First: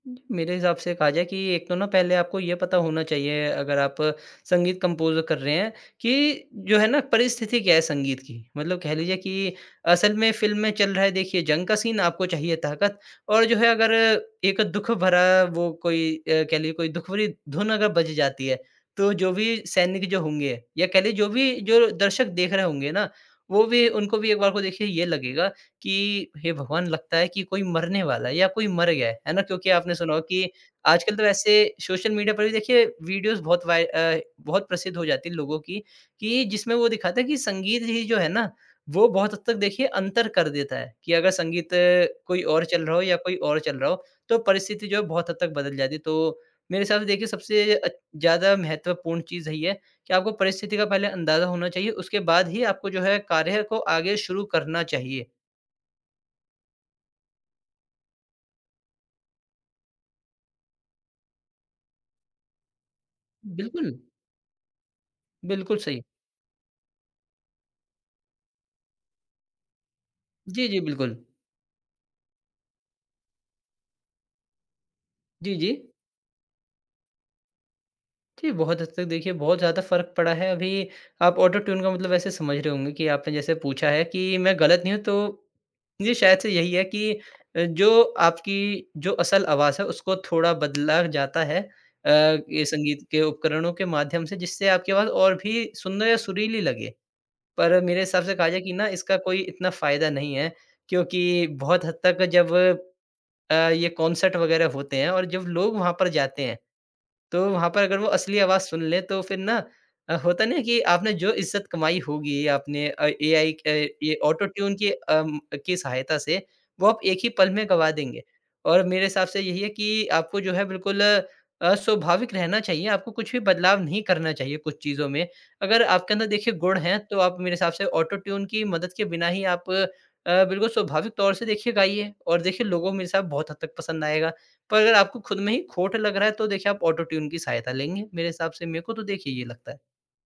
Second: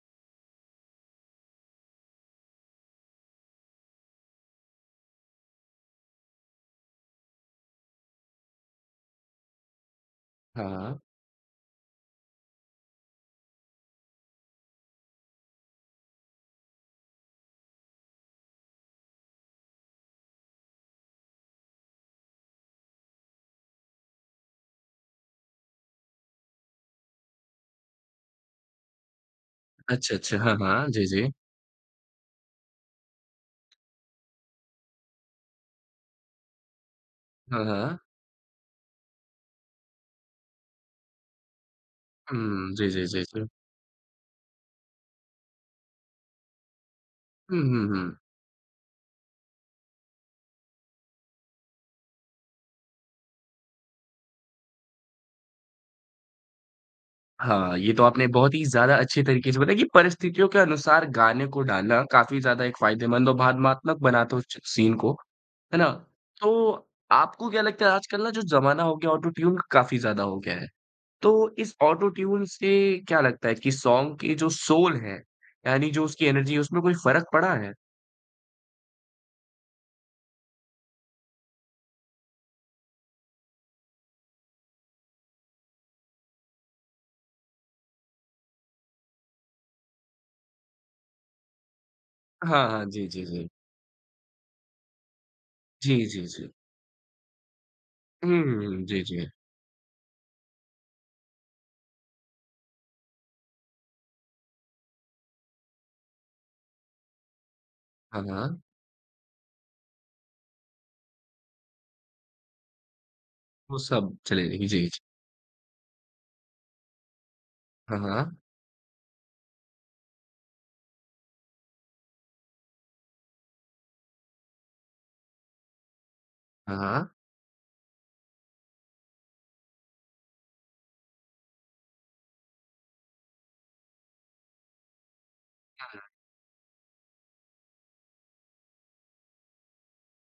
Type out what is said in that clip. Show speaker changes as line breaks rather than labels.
मेरे हिसाब से कहा जाए कि एक तो ना पहले आपको ये पता होना चाहिए अगर आप संगीत कंपोज़ कर रहे हैं कि जो है ना, परिस्थिति क्या है संगीत की, मतलब कह लीजिए कि असल में फ़िल्म
हाँ,
में चल
हाँ।
रहा है देखिए जंग का सीन, आपको चाहिए ताकत और जो है अगर, एक दुःख भरा वो कोई अ, कह लीजिए कोई दुःख भरी धुन अगर बज जाती है, तो जो भी सैनिक जो होंगे या कह लीजिए जो भी जो दर्शक देख रहे होंगे ना, वो भी उनको भी एक बार को देखिए ये लगेगा कि हे भगवान! लगता है कि कोई मरने वाला है या कोई मर गया है, है ना? क्योंकि आपने सुना
अच्छा,
होगा
अच्छा।
कि
हाँ, हाँ। जी,
आजकल तो
जी।
वैसे सोशल मीडिया पर भी देखिए वीडियोज़ बहुत वाय अ, बहुत प्रसिद्ध हो जाती है लोगों की, कि जिसमें वो दिखाते हैं कि
हाँ,
संगीत
हाँ।
ही जो है ना वो बहुत हद तक देखिए अंतर कर देता है, कि अगर संगीत कोई और
हुँ।
चल
जी,
रहा हो
जी,
या
जी,
कोई
जी।
और चल रहा हो तो परिस्थिति जो है बहुत हद तक बदल जाती है। तो मेरे हिसाब से देखिए
हुँ,
सबसे
हुँ,
अ,
हुँ।
ज़्यादा महत्वपूर्ण चीज़ यही है कि आपको परिस्थिति का पहले अंदाज़ा होना चाहिए, उसके बाद ही आपको जो है कार्य को आगे शुरू करना चाहिए।
हाँ, ये तो आपने बहुत ही ज़्यादा अच्छे तरीके से बताया कि परिस्थितियों के अनुसार गाने को डालना काफ़ी ज़्यादा एक फ़ायदेमंद और भावात्मक
बिल्कुल।
बनाता च सीन को, है
बिल्कुल
ना?
सही।
तो आपको क्या लगता है आजकल ना जो ज़माना हो गया ऑटो-ट्यून काफ़ी ज़्यादा हो गया
जी,
है।
जी, बिल्कुल।
तो इस ऑटो-ट्यून से क्या लगता है कि सॉन्ग के जो सोल है,
जी,
यानी
जी।
जो उसकी एनर्जी है, उसमें कोई फ़र्क पड़ा है?
जी, बहुत हद तक देखिए बहुत ज़्यादा फ़र्क पड़ा है, अभी आप ऑटो-ट्यून का मतलब वैसे समझ रहे होंगे कि आपने जैसे पूछा है कि मैं गलत नहीं हूँ तो जी, शायद से यही है कि अ, जो आपकी जो असल आवाज है उसको थोड़ा बदला जाता है अ, ये
हाँ, हाँ।
संगीत
जी,
के
जी, जी।
उपकरणों के माध्यम से जिससे आपकी आवाज और भी
जी,
सुंदर या
जी, जी।
सुरीली लगे। पर मेरे हिसाब से
हुँ,
कहा जाए कि
हुँ।
ना
जी,
इसका
जी।
कोई इतना फ़ायदा नहीं है, क्योंकि बहुत हद तक जब अ, ये कॉन्सर्ट वग़ैरह होते हैं और जब लोग वहाँ पर जाते हैं, तो वहाँ पर अगर वो
हाँ,
असली आवाज
हाँ।
सुन लें तो फिर ना अ, होता नहीं कि आपने जो इज्जत कमाई होगी आपने अ, एआई
वो
क
सब
ये
चले जाएगी।
ऑटो-ट्यून
जी,
की
जी।
अम, की सहायता से वो आप एक ही पल में गँवा
हाँ,
देंगे।
हाँ।
और मेरे हिसाब से यही है कि आपको जो है बिल्कुल अ, स्वाभाविक रहना चाहिए, आपको कुछ भी बदलाव नहीं करना चाहिए कुछ चीज़ों में। अगर आपके अंदर देखिए
हाँ,
गुण हैं,
हाँ।
तो आप मेरे हिसाब से ऑटो-ट्यून की मदद के बिना ही आप अ, बिल्कुल स्वाभाविक तौर से देखिए गाइए और देखिए लोगों मेरे हिसाब बहुत हद तक पसंद आएगा। पर अगर आपको खुद में ही
हाँ,
खोट
हाँ।
लग रहा है, तो देखिए आप ऑटो-ट्यून की सहायता लेंगे, मेरे हिसाब से, मेरे को तो देखिए ये लगता है।